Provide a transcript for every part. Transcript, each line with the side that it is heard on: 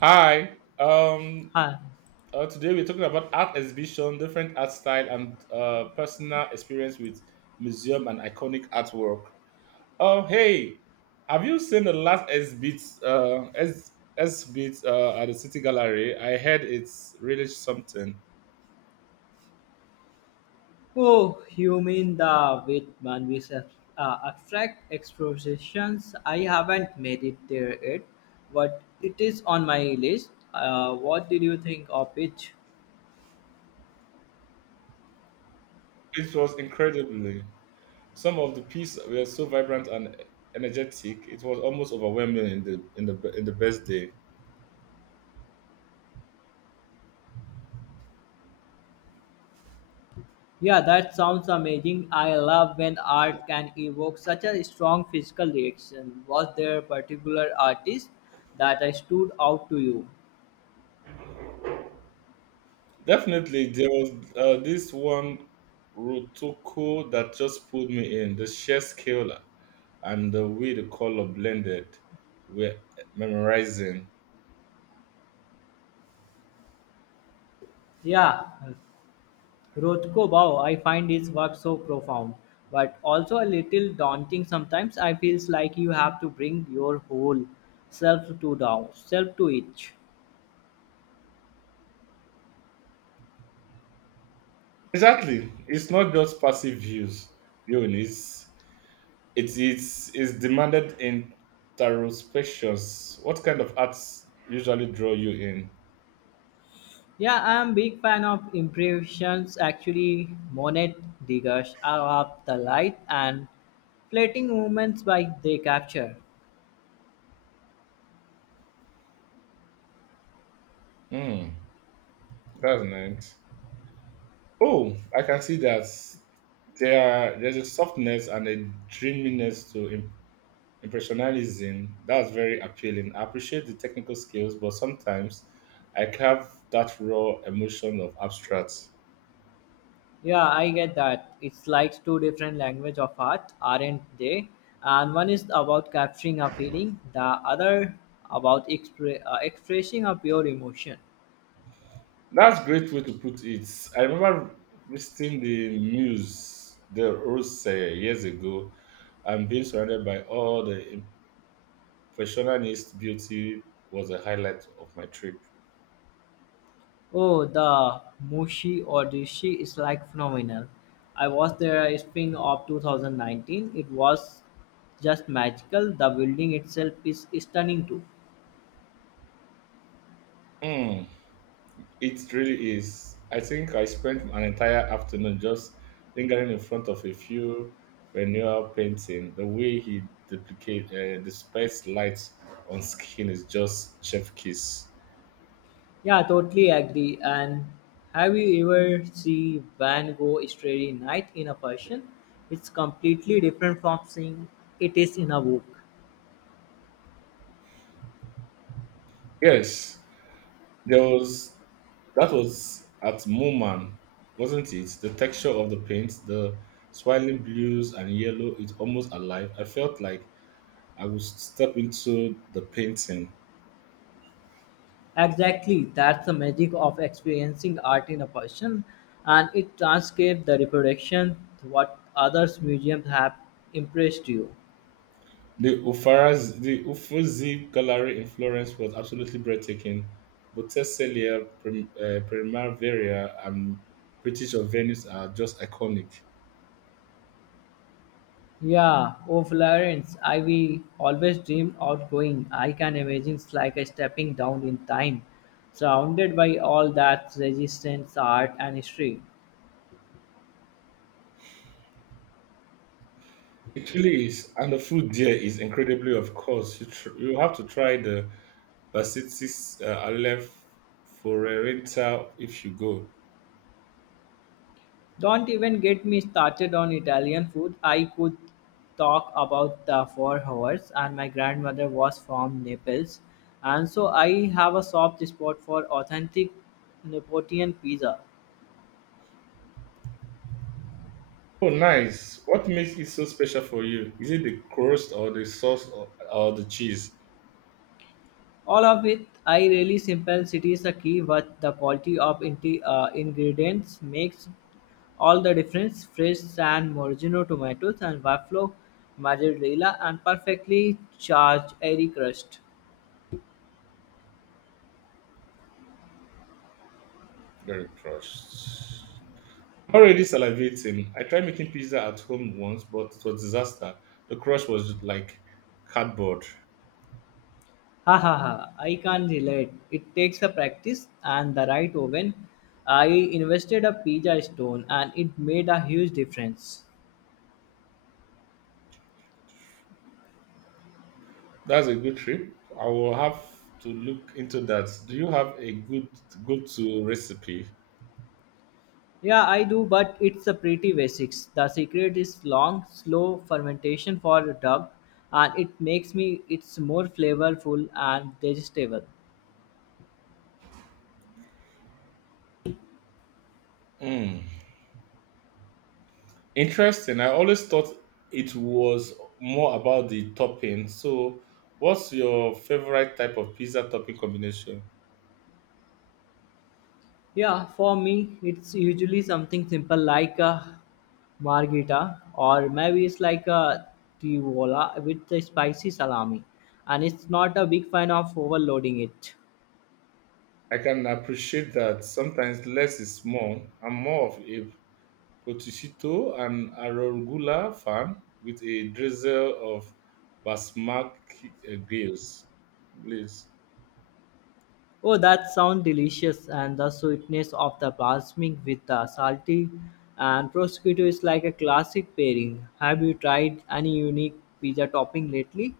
right: Hi.
left: Hi.
right: Today we're talking about art exhibition, different art style, and personal experience with museum and iconic artwork. Oh, hey, have you seen the last exhibit? Exhibit at the City Gallery. I heard it's really something.
left: Oh, you mean the Whitman with abstract expositions? I haven't made it there yet, but it is on my list. What did you think of it?
right: It was incredibly. Some of the pieces were so vibrant and energetic. It was almost overwhelming in the best day.
left: Yeah, that sounds amazing. I love when art can evoke such a strong physical reaction. Was there a particular artist that I stood out to you?
right: Definitely, there was this one Rotoko that just pulled me in. The sheer scale and the way the color blended were memorizing.
left: Yeah, Rothko Bau, I find his work so profound, but also a little daunting sometimes. I feels like you have to bring your whole self to down, self to it.
right: Exactly, it's not just passive views. It's it's demanded introspections. What kind of arts usually draw you in?
left: Yeah, I am big fan of impressions. Actually, Monet diggers are of the light and fleeting moments by they capture.
right: Hmm, that's nice. Oh, I can see that there's a softness and a dreaminess to Impressionism, that's very appealing. I appreciate the technical skills, but sometimes I crave that raw emotion of abstract.
left: Yeah, I get that. It's like two different language of art, aren't they? And one is about capturing a feeling, the other about expressing a pure emotion.
right: That's a great way to put it. I remember visiting the Muse, the Rose eh, years ago, and being surrounded by all the impressionist beauty was a highlight of my trip.
left: Oh, the Mushi or Dishi is like phenomenal. I was there in spring of 2019. It was just magical. The building itself is stunning too.
right: Hmm. It really is. I think I spent an entire afternoon just lingering in front of a few renewal painting. The way he duplicate displays light on skin is just chef kiss.
left: Yeah, totally agree. And have you ever see Van Gogh Starry Night in a person? It's completely different from seeing it is in a book.
right: Yes, there was that was at Mooman, wasn't it? The texture of the paint, the swirling blues and yellow, it's almost alive. I felt like I would step into the painting.
left: Exactly, that's the magic of experiencing art in a person, and it transcribes the reproduction to what others museums have impressed you.
right: The Ufarazi, the Uffizi Gallery in Florence was absolutely breathtaking. Botticellia, Primavera, and British of Venice are just iconic.
left: Yeah, oh Florence, I we always dreamed of going. I can imagine it's like a stepping down in time, surrounded by all that resistance, art, and history.
right: It really is, and the food there is incredibly. Of course, you have to try the Basitis Aleph Forerenta if you go.
left: Don't even get me started on Italian food. I could talk about the 4 hours, and my grandmother was from Naples, and so I have a soft spot for authentic Neapolitan pizza.
right: Oh, nice! What makes it so special for you? Is it the crust or the sauce or the cheese?
left: All of it, I really simplicity is the key, but the quality of ingredients makes all the difference. Fresh San Morgino tomatoes and buffalo mozzarella and perfectly charged airy crust.
right: Very crust. I'm already salivating. I tried making pizza at home once, but it was disaster. The crust was like cardboard.
left: Ha ha ha! I can relate. It takes a practice and the right oven. I invested a pizza stone and it made a huge difference.
right: That's a good trip. I will have to look into that. Do you have a good go-to recipe?
left: Yeah, I do, but it's a pretty basics. The secret is long, slow fermentation for duck, and it makes me it's more flavorful and digestible.
right: Mm. Interesting. I always thought it was more about the topping. So, what's your favorite type of pizza topping combination?
left: Yeah, for me, it's usually something simple like a margherita, or maybe it's like a tivola with the spicy salami, and it's not a big fan of overloading it.
right: I can appreciate that sometimes less is more. I'm more of a Potisito, an Arugula farm with a drizzle of basmati glaze. glaze.
left: Oh, that sounds delicious, and the sweetness of the balsamic with the salty and prosciutto is like a classic pairing. Have you tried any unique pizza topping lately?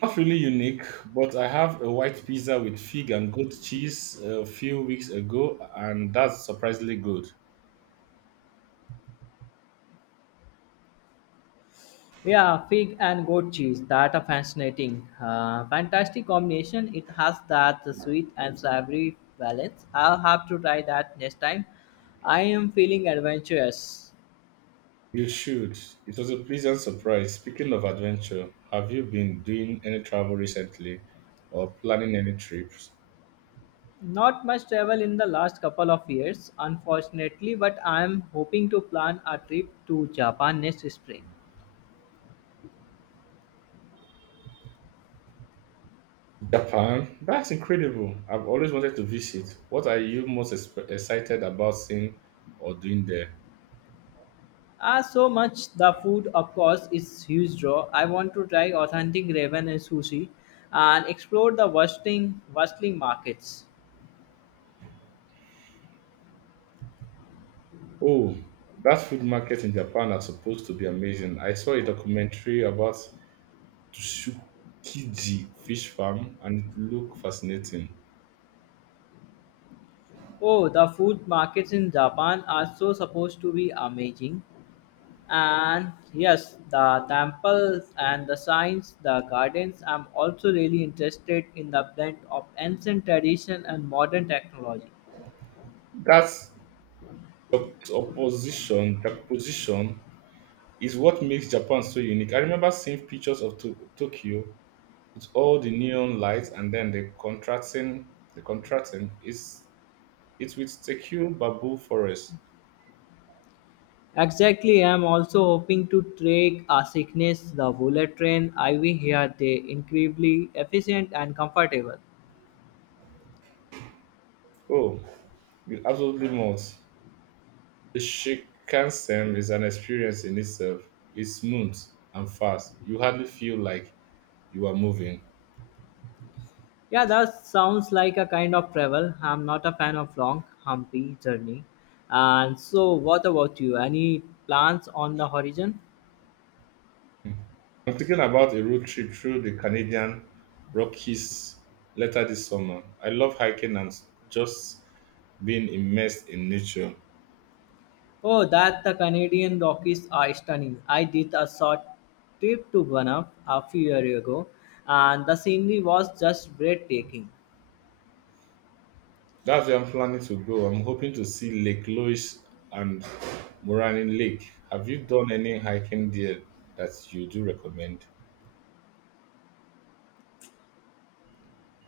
right: Not really unique, but I have a white pizza with fig and goat cheese a few weeks ago, and that's surprisingly good.
left: Yeah, fig and goat cheese. That are fascinating, fantastic combination. It has that sweet and savory balance. I'll have to try that next time. I am feeling adventurous.
right: You should. It was a pleasant surprise. Speaking of adventure, have you been doing any travel recently or planning any trips?
left: Not much travel in the last couple of years, unfortunately, but I am hoping to plan a trip to Japan next spring.
right: Japan? That's incredible. I've always wanted to visit. What are you excited about seeing or doing there?
left: Ah, so much the food, of course, is huge draw. I want to try authentic ramen and sushi, and explore the bustling markets.
right: Oh, that food market in Japan are supposed to be amazing. I saw a documentary about Tsukiji fish farm and it looked fascinating.
left: Oh, the food markets in Japan are so supposed to be amazing. And yes, the temples and the shrines, the gardens. I'm also really interested in the blend of ancient tradition and modern technology.
right: That that position is what makes Japan so unique. I remember seeing pictures of Tokyo with all the neon lights and then the contrasting is it will secure bamboo forests.
left: Exactly, I'm also hoping to take a sickness the bullet train IV here they incredibly efficient and comfortable.
right: Oh, you absolutely must. The Shinkansen is an experience in itself. It's smooth and fast. You hardly feel like you are moving.
left: Yeah, that sounds like a kind of travel. I'm not a fan of long humpy journey. And so what about you? Any plans on the horizon?
right: I'm thinking about a road trip through the Canadian Rockies later this summer. I love hiking and just being immersed in nature.
left: Oh, that the Canadian Rockies are stunning. I did a short trip to Banff a few years ago, and the scenery was just breathtaking.
right: That's where I'm planning to go. I'm hoping to see Lake Louise and Moranin Lake. Have you done any hiking there that you do recommend?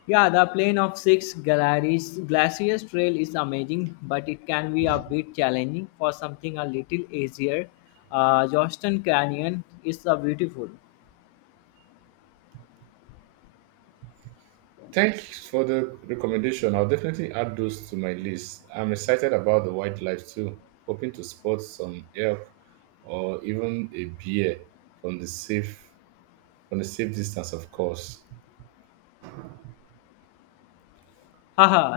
left: Yeah, the Plain of Six Galleries Glaciers Trail is amazing, but it can be a bit challenging. For something a little easier, Johnston Canyon is a beautiful.
right: Thanks for the recommendation. I'll definitely add those to my list. I'm excited about the wildlife too, hoping to spot some elk or even a bear from the safe from the safe distance, of course.
left: Haha,